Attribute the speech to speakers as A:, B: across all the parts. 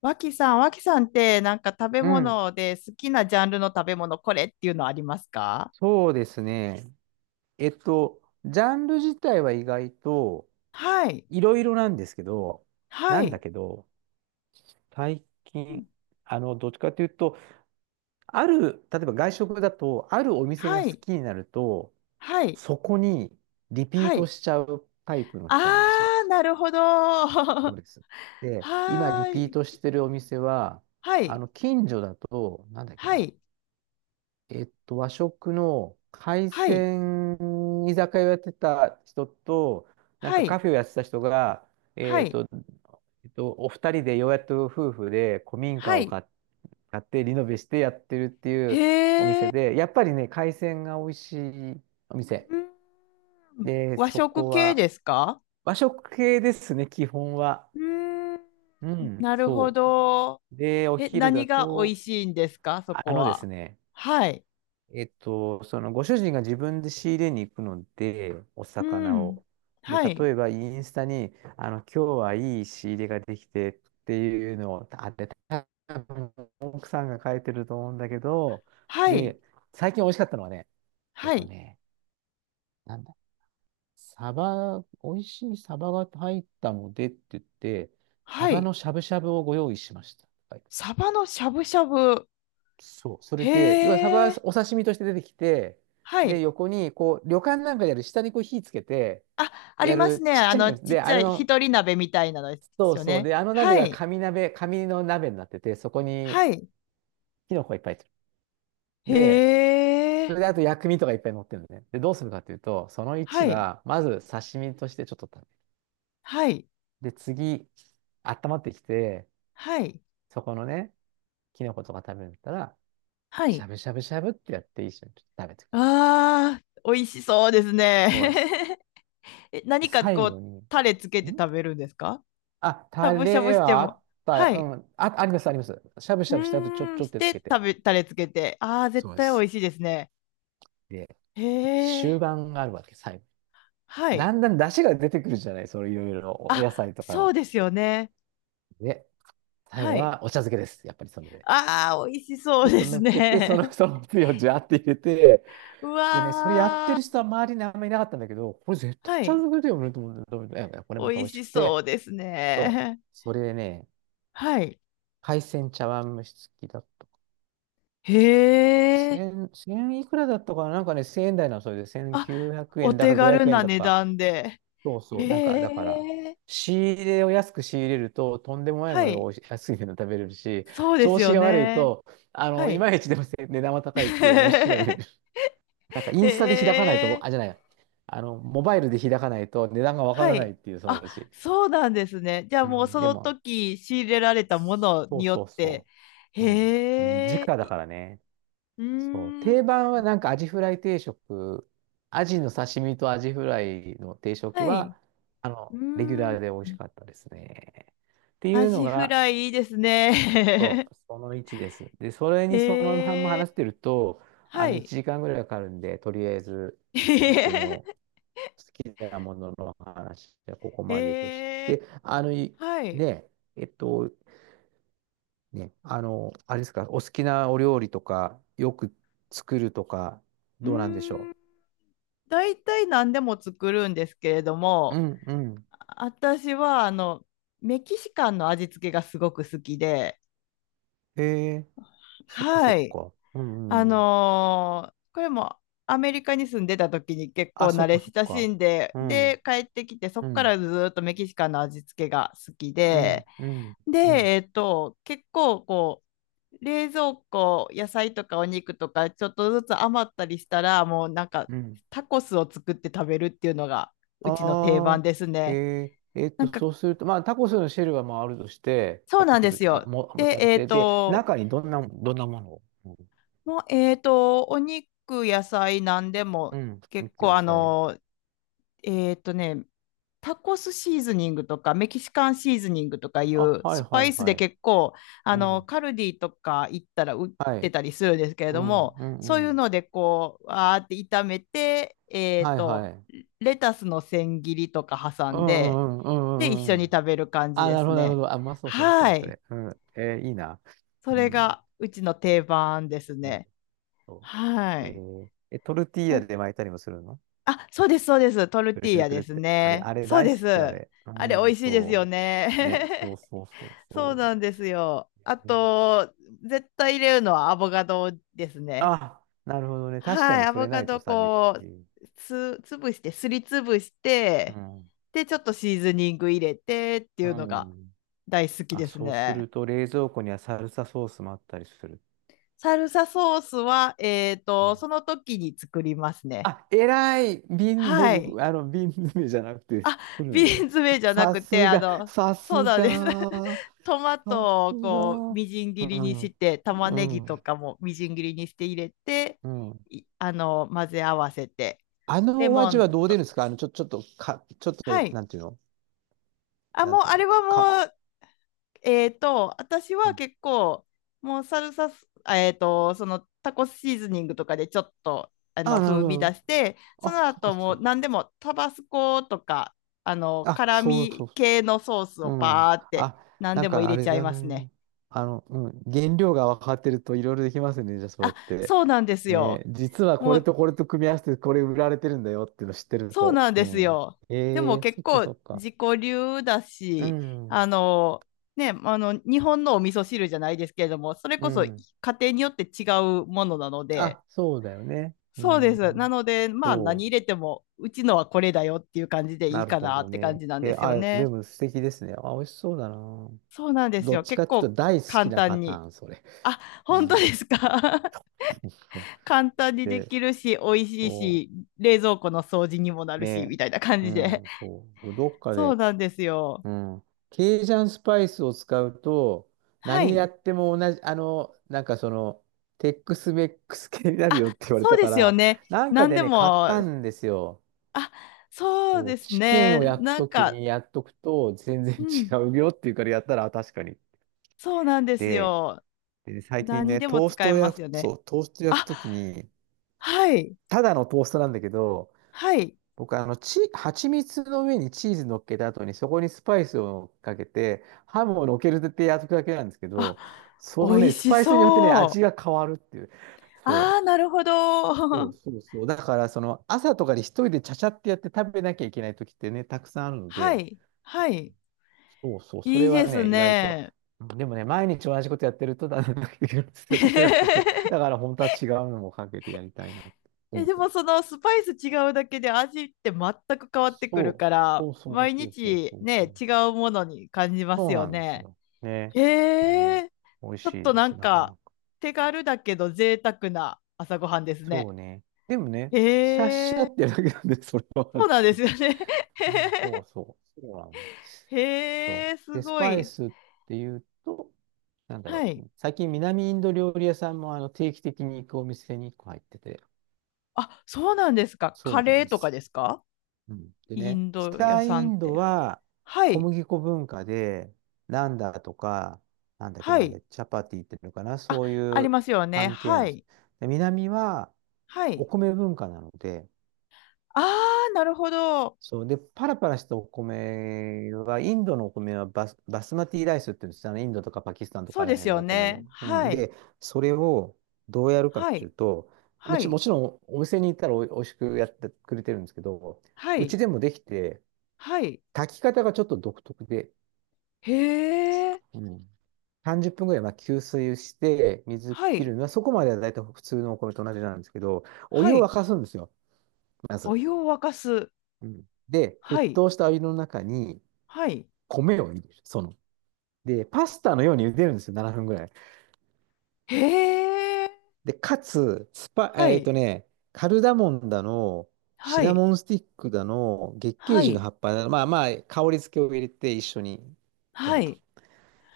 A: 脇さんってなんか食べ
B: うん、
A: 物で好きなジャンルの食べ物これっていうのありますか？
B: そうですね。えっと、ジャンル自体は意外と
A: はい、
B: いろいろなんですけど、
A: は
B: なんだ
A: い、
B: けど、最
A: うん。
B: 近、どっちかというと、例えば外食だと、あるお店が
A: は
B: 好
A: い、
B: きになると、
A: はい、
B: そこにリピー
A: は
B: ト
A: い。
B: しちゃうタイプの
A: あ
B: 人なんですよ。
A: ー、なるほど。
B: そ
A: は
B: うです。で、今リ
A: ー
B: ピー
A: い、
B: トしてるお店は、
A: はい、
B: 近所だと、なんだっけ
A: は
B: な、
A: い、
B: 和食の海
A: はい、
B: 鮮居酒屋をやってた人と、なん
A: は
B: かカ
A: い、
B: フェをやってた人が、
A: は
B: えっ
A: い、
B: と、お二人でようやっと夫婦で古民
A: は
B: 家を
A: い。
B: 買っ買ってリノベしてやってるっていうお
A: へ
B: 店
A: ー、
B: で、やっぱりね、海鮮が美味しいお店。
A: うん。
B: で、
A: 和
B: そ
A: 食
B: こ
A: 系
B: は
A: ですか？
B: 和食系ですね、基本は。
A: うーん、
B: うん、
A: なるほ
B: そ
A: ど。
B: う。で、お
A: え、
B: 昼
A: 何
B: だ
A: が美味
B: と、
A: しいんですか、そ
B: あ
A: こ
B: のです
A: は？
B: ね、
A: はい。
B: そのご主人が自分で仕入れに行くので、お
A: う
B: 魚
A: ん。
B: を。で、
A: は
B: 例
A: い。
B: えばインスタに、あの、今日はいい仕入れができてっていうのを、多分奥さんが書いてると思うんだけど、
A: はい。
B: で、最近美味しかったのはね、えっ
A: は
B: と
A: い。
B: ね、なんだ、美味しいサバが入ったのでって言って、サ
A: は
B: バ
A: い。
B: のしゃぶしゃぶをご用意しました。はい。
A: サバのしゃぶしゃぶ。
B: そう、そ
A: へ
B: れで、要はサバ、
A: え。
B: お刺身として出てきて、
A: は
B: で、
A: い。
B: 横に、こう、旅館なんかでやる、下にこう火つけて、
A: あ、あり
B: や
A: ます
B: る
A: ね。
B: ちっ
A: あ
B: ちゃい
A: の、
B: 鍋。
A: ちっ
B: で、
A: ち
B: あ
A: ゃ
B: れ
A: い、ひ
B: の、
A: とり鍋みたいなので
B: そ
A: す
B: う
A: よ
B: そう、
A: ね。
B: で、あの鍋
A: は
B: が
A: い。
B: 紙鍋、紙の鍋になってて、そこに
A: はい。
B: キノコがいっぱい入ってる。で、
A: へ
B: そ
A: え。
B: れであと薬味とかいっぱい乗ってるのね。で、どうするかというと、その
A: は
B: 1
A: い。
B: は、まず刺身としてちょっと食
A: はい。
B: べる。で、次、温まってきて、
A: はい。
B: そこのね、キノコとか食べるんだったら、
A: は
B: しゃ
A: い。
B: ぶしゃぶしゃぶってやって一緒にちょっと食べてくる。
A: ああ、美味しそうです
B: そうです。
A: ね。え、
B: で、
A: 何か
B: 最
A: こ
B: 後
A: う、
B: に、
A: タレつけて
B: ん、
A: 食べるんですか？
B: あ、
A: しゃ
B: タ
A: ぶしゃぶ
B: レ
A: して
B: はあ
A: も。
B: っ
A: は
B: た、
A: い。
B: うん、あ、あります、あります。しゃぶし
A: う
B: ゃぶした後、
A: ー
B: ち
A: ん、
B: ょっ
A: し
B: とつ
A: て
B: けて。
A: 食べ、タレつけて。ああ、絶
B: そうで
A: 対美
B: す。
A: 味しいですね。
B: で、
A: へえ、
B: 終盤があるわけ、最後。
A: はい。
B: だんだん出汁が出てくるじゃない、それいろいろお
A: あ、
B: 野菜とか
A: そう
B: の。
A: ですよね。
B: で、最後
A: はい。
B: はお茶漬けです。やっぱりそれで。
A: ああ、美味しそ
B: ちょ
A: う
B: っ
A: で
B: と乗
A: す
B: っけて、
A: ね。
B: そのつゆをジャーって入れて、
A: う
B: でね、それやって
A: わ
B: る人は
A: ー、
B: 周りにあんまりいなかったんだけど、これ絶対茶
A: はい。
B: 漬けだよねと思って、どう見てもいやいやこれまた
A: 美
B: 美
A: 味
B: 味し
A: し
B: く
A: そう
B: て、
A: です
B: そう、
A: ね。
B: それでね、
A: はい。
B: 海鮮茶碗蒸し付きだ、
A: へえ、
B: 千いくらだったかななんかね、千円台なの、それで
A: あ、
B: 1900
A: お
B: 円だ
A: 手
B: か500
A: 軽
B: 円
A: な
B: だ
A: 値
B: か。
A: 段で。
B: そう
A: へ
B: そう。なんか、だから、
A: え、
B: 仕入れを安く仕入れると、とんでもない
A: は
B: ものが
A: い。
B: おいし、 安いの食べれるし、
A: そうで
B: 調
A: す
B: 子
A: よ
B: が悪い
A: ね。
B: と、あ
A: は
B: の、い
A: い。
B: まいちでもせ値段は高いっていう面白い ね。なんか、イ
A: へ
B: ンスタで開かないと、
A: え、
B: あ、じゃない。あの、モバイルで開かないと値段がわか
A: は
B: らないっ
A: い。
B: ていう、その
A: あ、
B: うち。
A: そうなんですね。じゃあ
B: う
A: もう
B: ん、
A: そ
B: で
A: の
B: も、
A: 時仕入れられたもの
B: そ
A: に
B: う
A: よ
B: そ
A: っ
B: う
A: て。
B: そう。うん。時
A: へえ、
B: 価だからね。
A: う
B: そう。
A: ーん。
B: 定番はなんかアジフライ定食、アジの刺身とアジフライの定食
A: はい。
B: は、あ
A: う
B: の、
A: ー
B: レギュラ
A: ん。
B: ーで美味しかったですね。ってい
A: ア
B: うの
A: ジフ
B: が、
A: ライいいです
B: そ
A: ね。
B: う、その1です。で、それ にそのまんま
A: へえ
B: 話して
A: ー、
B: ると、
A: は
B: あの、
A: い。
B: 1時間ぐらいかかるんで、とりあえず 僕の好
A: へ
B: きなものの話はここまでとし
A: え
B: て、あの、い、
A: ー、はい。
B: ね、えっと、ね、あの、あれですか、お好きなお料理とか、よく作るとか、
A: う
B: どうなんでし
A: ー
B: ょ
A: ん。
B: う。
A: 大体何でも作るんですけれど
B: う
A: も、
B: んうん。
A: 私はメキシカンの味付けがすごく好きで、
B: へえ、そっかそっ
A: はい。
B: か。うんうん。
A: これもアメリカに住んでた時に結構
B: あ、そ
A: 慣
B: っ
A: れ
B: かそっ
A: 親し
B: か。
A: んで、
B: うん、う
A: で、
B: ん、
A: 帰ってきて、そ
B: う
A: こか
B: ん、
A: らずーっとメキシカンの味付けが好き
B: う
A: で、
B: ん、う
A: で、
B: ん、
A: 結構こう、冷蔵庫、野菜とかお肉とか、ちょっとずつ余ったりしたら、もうなんか、
B: うん。
A: タコスを作って食べるっていうのが、うちの定番
B: あ
A: です
B: あ、へ
A: ね。
B: え、
A: なんか、
B: そうすると、まあ、タコスのシェルはまああるとして、
A: そう
B: 買って
A: なん
B: く
A: で
B: る
A: す
B: と、
A: よ。
B: 持
A: で、
B: ち歩いて、で、中にどんな、どんなものを、う
A: もう、お肉、野菜、なんでも、
B: ん、う
A: 結
B: ん、く
A: 構
B: ださい。
A: えーっとね、タコスシーズニングとかメキシカンシーズニングとかい
B: あ、
A: う
B: はい
A: スパ
B: は
A: イ
B: い
A: スで
B: はい。
A: 結構
B: うん、
A: カルディとか行ったら売っ
B: は
A: て
B: い。
A: たりするんですけれ
B: う
A: ど
B: ん、
A: も、
B: う
A: そう
B: ん、
A: い
B: う
A: う
B: ん。
A: のでこうわーって炒めて、
B: はいはい。
A: レタスの千切りとか挟
B: う
A: んで、
B: んうんう
A: で一
B: んうん
A: 緒
B: うんう
A: に
B: ん。
A: 食べる感じ
B: あ、
A: で
B: なる
A: す
B: ほど、なるほ
A: ね。
B: ど。あ、まあそう、
A: は
B: そ
A: い。
B: れ。うん。えーいいな。
A: そ
B: う
A: れ
B: ん。
A: がうちの定番です
B: なる
A: ね。
B: ほど。
A: は
B: え
A: い。
B: ー、え、トルティー
A: な
B: ヤ
A: ん
B: で巻いたりもするの、
A: あ、そうです、そうです。トル
B: く
A: テ
B: る
A: ィー
B: くる
A: ヤ
B: くる
A: で
B: っ
A: す
B: て。あれ、
A: ね。
B: あれ
A: そう
B: 大
A: で
B: 好き、あ
A: す。
B: れ。う
A: あれ、美
B: ん、
A: 味しいですよ
B: そ
A: ね。
B: う。ね、そうそうそう
A: そうな
B: そ
A: んですよ。
B: う。
A: あ
B: えー、
A: と、絶対入れるのはアボカドですね。
B: あ、なるほどね。確か
A: はい、
B: に
A: ア
B: そ
A: ボ
B: れな
A: カ
B: いと
A: ド
B: 寂し
A: こう、
B: い。
A: つ、ぶして、すりつぶし
B: う
A: て、
B: ん。
A: で、ちょっとシーズニング入れてって
B: う
A: いうのが
B: ん。
A: 大好き
B: あ、
A: です
B: そうす
A: ね。
B: ると冷蔵庫にはサルサソースもあったりする。
A: サルサソースは、
B: うん、
A: その時に作りますね。
B: あ、偉い、瓶、
A: はい。
B: 僕、あの、瓶詰めじゃなくて作る
A: ビ
B: の
A: ー
B: で、
A: ンズめじゃな
B: さ
A: くて、
B: すが、さ
A: そう
B: す
A: なんです。
B: が、
A: トマ
B: さ
A: トを
B: す
A: こう、
B: が、
A: みじん
B: う
A: 切りに
B: ん、
A: して、玉ね
B: う
A: ぎと
B: ん、
A: かもみじん切りにして入れて、
B: うん。
A: いあの、混ぜ合わせて、
B: あ
A: レ
B: のお
A: モ
B: 味は
A: ン
B: どう出る
A: と、
B: んですかあの、ちょっと、ちょっ
A: は
B: と、
A: い。
B: なんていうの、
A: あ、
B: な
A: も
B: ん
A: う、
B: ていう
A: あ
B: か、
A: れは
B: か。
A: もう、私
B: う
A: は
B: ん、
A: 結構、もうサルサス、あえっと、そのタコシーズニングとかでちょっと、
B: あ、なる
A: 風
B: ほ
A: 味出
B: ど。
A: して、そ
B: あ、
A: の後も
B: そっ
A: う
B: か。
A: 何でもタバスコとか、
B: あ、
A: 辛
B: そうそ
A: 味系のソース
B: う、
A: を
B: う
A: パ
B: ん。
A: ーって
B: あ、
A: 何
B: なん
A: でも入
B: かあ
A: れ
B: れ
A: ちゃい
B: だ
A: ますね。
B: ね。あの、うん。原料が分かってるといろいろできますね。じゃあそうやっ
A: あ、
B: て。
A: そうなんです
B: ね。
A: よ。
B: 実はこ
A: も
B: れ
A: う、
B: とこれと組み合わせてこれ売られてるんだよっていうの知ってる
A: そう
B: と。
A: なん
B: う
A: です
B: ん。
A: よ。
B: え
A: でも
B: え、
A: 結構
B: そっか。
A: 自己流だ
B: う
A: し、
B: ん。
A: あの、日本のお味噌汁じゃないですけれども、それ
B: う
A: こそ家
B: ん。
A: 庭によって違うものなので、
B: あ、そうだよね。う
A: そうで
B: ん。
A: す。なので、まあ
B: そ
A: 何入
B: う。
A: れても、うちのはこれだよっていう感じでい
B: な
A: い
B: る
A: か
B: ほ
A: な
B: ど
A: って感
B: ね。
A: じなんで
B: え、
A: すよ
B: あ、で
A: ね。
B: も素敵ですね。あ、美味しそうだな。
A: そうなんです
B: どっ
A: よ。
B: ちか
A: 結
B: っていうと
A: 構
B: 大好き
A: 簡
B: なパ
A: 単
B: タ
A: に。
B: ーン、それ。
A: あ、
B: う
A: 本当
B: ん。
A: ですか？
B: そうそう、
A: 簡単にで
B: で、
A: きるし、美味しい
B: そ
A: し、
B: う
A: 冷蔵庫の掃除にもなるし、み
B: ね、
A: たいな感
B: う
A: じで。
B: ん、そう、どっか
A: そう
B: で、
A: なんですよ。
B: うん、ケイジャンスパイスを使うと、
A: は
B: 何や
A: い。
B: っても同じ、あの、なんかその、テックスメックス系になるよっ
A: あ、
B: て言われ
A: そう
B: た
A: で
B: か
A: すよ
B: ら、
A: ね。
B: なんか
A: 何
B: で
A: で
B: ね、買っ
A: も、
B: たんですよ。
A: あ、そう
B: こ
A: で
B: う
A: す
B: チキン
A: ね。
B: を焼く
A: なん
B: とき
A: か、
B: にやっとくと全然
A: うん、
B: 違うよっていうからやったら、あ確かに。
A: そうなんです
B: で、
A: よ。
B: でね最近
A: 何
B: ね、
A: でも使えますよね。
B: トーストを焼く
A: あ、
B: ときに、
A: はい、
B: ただのトーストなんだけど、
A: はい。
B: 僕はあの、蜂蜜の上にチーズ乗っけた後に、そこにスパイスをかけて、ハムを乗っけるってやつだけなんですけ
A: あ、
B: ど、
A: 美
B: その
A: 味
B: ね、ス
A: し
B: パイスによってね、
A: そ
B: 味が
A: う。
B: 変わるっていう。そう。
A: ああ、なるほど。
B: そう そうそう。だから、その、朝とかに一人でちゃちゃってやって食べなきゃいけない時ってね、たくさんあるの
A: は
B: で、
A: い、はい。
B: そうそう、そ
A: い
B: れ
A: いで
B: は
A: す
B: ね、意外と。
A: ね。
B: でもね、毎日同じことやってると、だんだん飽きてくるんですよ、これがまた。だから、本当は違うのもかけてやりたいなと
A: え、
B: 思っ
A: で
B: て
A: も
B: ま
A: そのスパイス違うだけで味って全く変わって
B: す。
A: くる
B: そ
A: か
B: う。
A: ら、
B: そうそう
A: 毎
B: そうそう
A: 日
B: そうそう。
A: ね、違うものに感じます
B: そう
A: よ
B: なんです
A: ね。
B: よ。ね。
A: へ
B: うん。
A: え、
B: 美味
A: ちょ
B: し
A: っ
B: い
A: と
B: で
A: な
B: す、
A: ん
B: なかな
A: か
B: か。
A: 手軽だけど贅沢な朝ごはんです
B: そう
A: ね。
B: ね。でもね、シャッシャ
A: へえ、
B: ってだけなんで、それはあ
A: そ
B: る
A: う
B: っ
A: なんで
B: てい
A: すよね。
B: う。うん、そうそう。そうなんです。
A: へ
B: そ
A: え、
B: う。
A: す
B: で、ス
A: ご
B: パイ
A: い。
B: スっていうと、なんだろ
A: はい。
B: う。最近南インド料理屋さんもあの定期的に行くお店に1個入ってて、
A: あ、そうなんですか。
B: そ
A: カ
B: うな
A: レ
B: ん
A: ー
B: で
A: とか
B: す。
A: ですか？
B: うん、で
A: イ
B: ね、
A: ンド屋
B: 北
A: さ
B: イ
A: んっ
B: ンド
A: て。
B: は
A: は
B: 小
A: い。
B: 麦粉文化で、ナンダとか、なんだっけ
A: は
B: な、あ
A: い。
B: れチャパティっていうのかな、
A: あ、
B: そう
A: あ
B: い
A: り
B: う
A: ますよ
B: パ
A: ね。
B: ン系な
A: は
B: んです。
A: い。
B: で、南は
A: は
B: お
A: い。
B: 米文化なので、
A: ああ、なるほど。
B: そう、で、パラパラしたお米は、インドのお米はバスマティライスって言うんですよ、あの、インドとかパキスタンと
A: そ
B: か
A: う
B: あら
A: です
B: 辺の
A: よ
B: お米
A: ね。
B: の。う
A: は
B: ん、
A: い。
B: で、それをどうやるかっ
A: は
B: てい
A: い。
B: うと、
A: はい。
B: もちろんお店に行ったらおいしくやってくれてるんですけど、
A: は
B: う
A: い。
B: ちでもできて、
A: はい。
B: 炊き方がちょっと独特で、
A: へえ。
B: うん。30分ぐらいまあ吸水して、水
A: は
B: 切
A: い。
B: るのは、そこまでは大体普通のお米と同じなんですけど、お
A: は
B: 湯を
A: い。
B: 沸かすんですよ、ま
A: お
B: ず。
A: 湯を沸かす。
B: うん。で、
A: は
B: 沸
A: い。
B: 騰したお湯の中に
A: はい。
B: 米を入れる、その。で、パスタのように茹でるんですよ、7分ぐらい。
A: へえ。
B: で、かつ、スパ、
A: は
B: えっ
A: い。
B: とね、カルダモンだの、シ
A: は
B: ナ
A: い。
B: モンスティックだの、月桂
A: は
B: 樹の
A: い。
B: 葉っぱだの、まあまあ、香り付けを入れて一緒にや
A: は
B: ると。
A: い。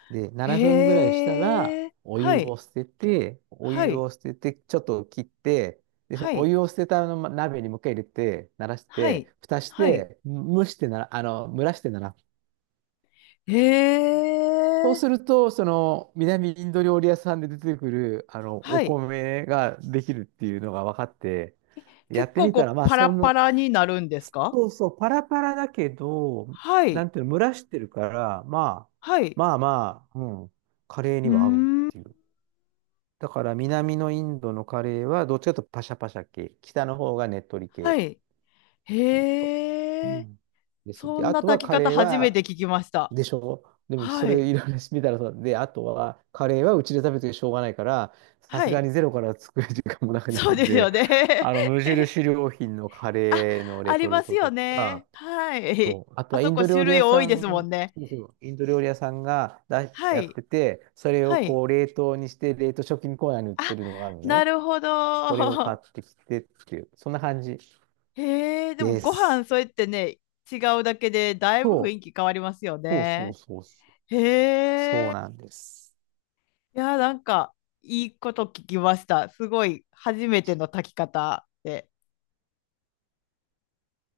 B: で、7分ぐらいしたら、
A: へえ。はい。
B: お
A: は
B: 湯
A: い。
B: を捨てて、ちょっと切って、で、その
A: は
B: お
A: い。
B: 湯を捨てたあの鍋にもう一回入れて、慣らし
A: はい。
B: て、蓋し
A: はい。
B: て、蒸らしてなら。
A: へ
B: そう
A: え。
B: すると、その、南インド料理屋さんで出てくる、あの、
A: は
B: お
A: い。
B: 米ができるっていうのが分かって、や
A: 結
B: って
A: 構
B: み
A: こ
B: たら、
A: う、
B: まあ、
A: パラ
B: そん
A: パ
B: な、
A: ラになるんですか？
B: そうそう、パラパラだけど、
A: は
B: な
A: い。
B: んていうの、蒸らしてるから、まあ、
A: はい。
B: まあまあ、うん、カレー
A: うー
B: には合うっ
A: ん。
B: ていう。だから南のインドのカレーはどっちかというとパシャパシャ系。北の方がねっとり系っ
A: は
B: て
A: い。
B: いうと。う
A: へえ。
B: ん。です。
A: そ
B: で、
A: ん
B: あ
A: な
B: とは
A: 炊き
B: カ
A: 方
B: レー
A: 初め
B: は、
A: て聞きました。
B: でしょ、でもそ
A: は
B: れ
A: い。
B: いろいろ見たらそうで、あとはカレーはうちで食べてしょうがないから、さ
A: は
B: すが
A: い。
B: にゼロから作る時間もなくない
A: そう
B: の
A: です
B: で、
A: よ ね。
B: あの無 印良品のカ
A: あ、
B: レーのレ
A: あり
B: トル
A: ます
B: トと
A: よ
B: か、
A: ね。はい。
B: そうあ と
A: あ
B: はイ
A: そ
B: ン
A: こ
B: ド料
A: 種
B: 理屋
A: 類多い
B: さ
A: ですも
B: ん、
A: んね。
B: そうそうインド料理屋さんが
A: は
B: やっ
A: い。
B: てて、それを
A: はい。
B: こう冷凍にして冷凍食品コーナーに売って
A: あ、
B: るのがあるの
A: な
B: ね。
A: るほ
B: これを買っ
A: ど。
B: てきてっていう、そんな感じ
A: へえ、でも
B: で
A: ご飯
B: す。
A: そうやってね、違うだけでだいぶ雰
B: そ
A: 囲
B: う、
A: 気変わりますよ
B: そうそう
A: ね。
B: そうそう。そ
A: へ
B: う
A: え。
B: なんです。
A: いや、なんかいいこと聞きました。すごい初めての炊き方で。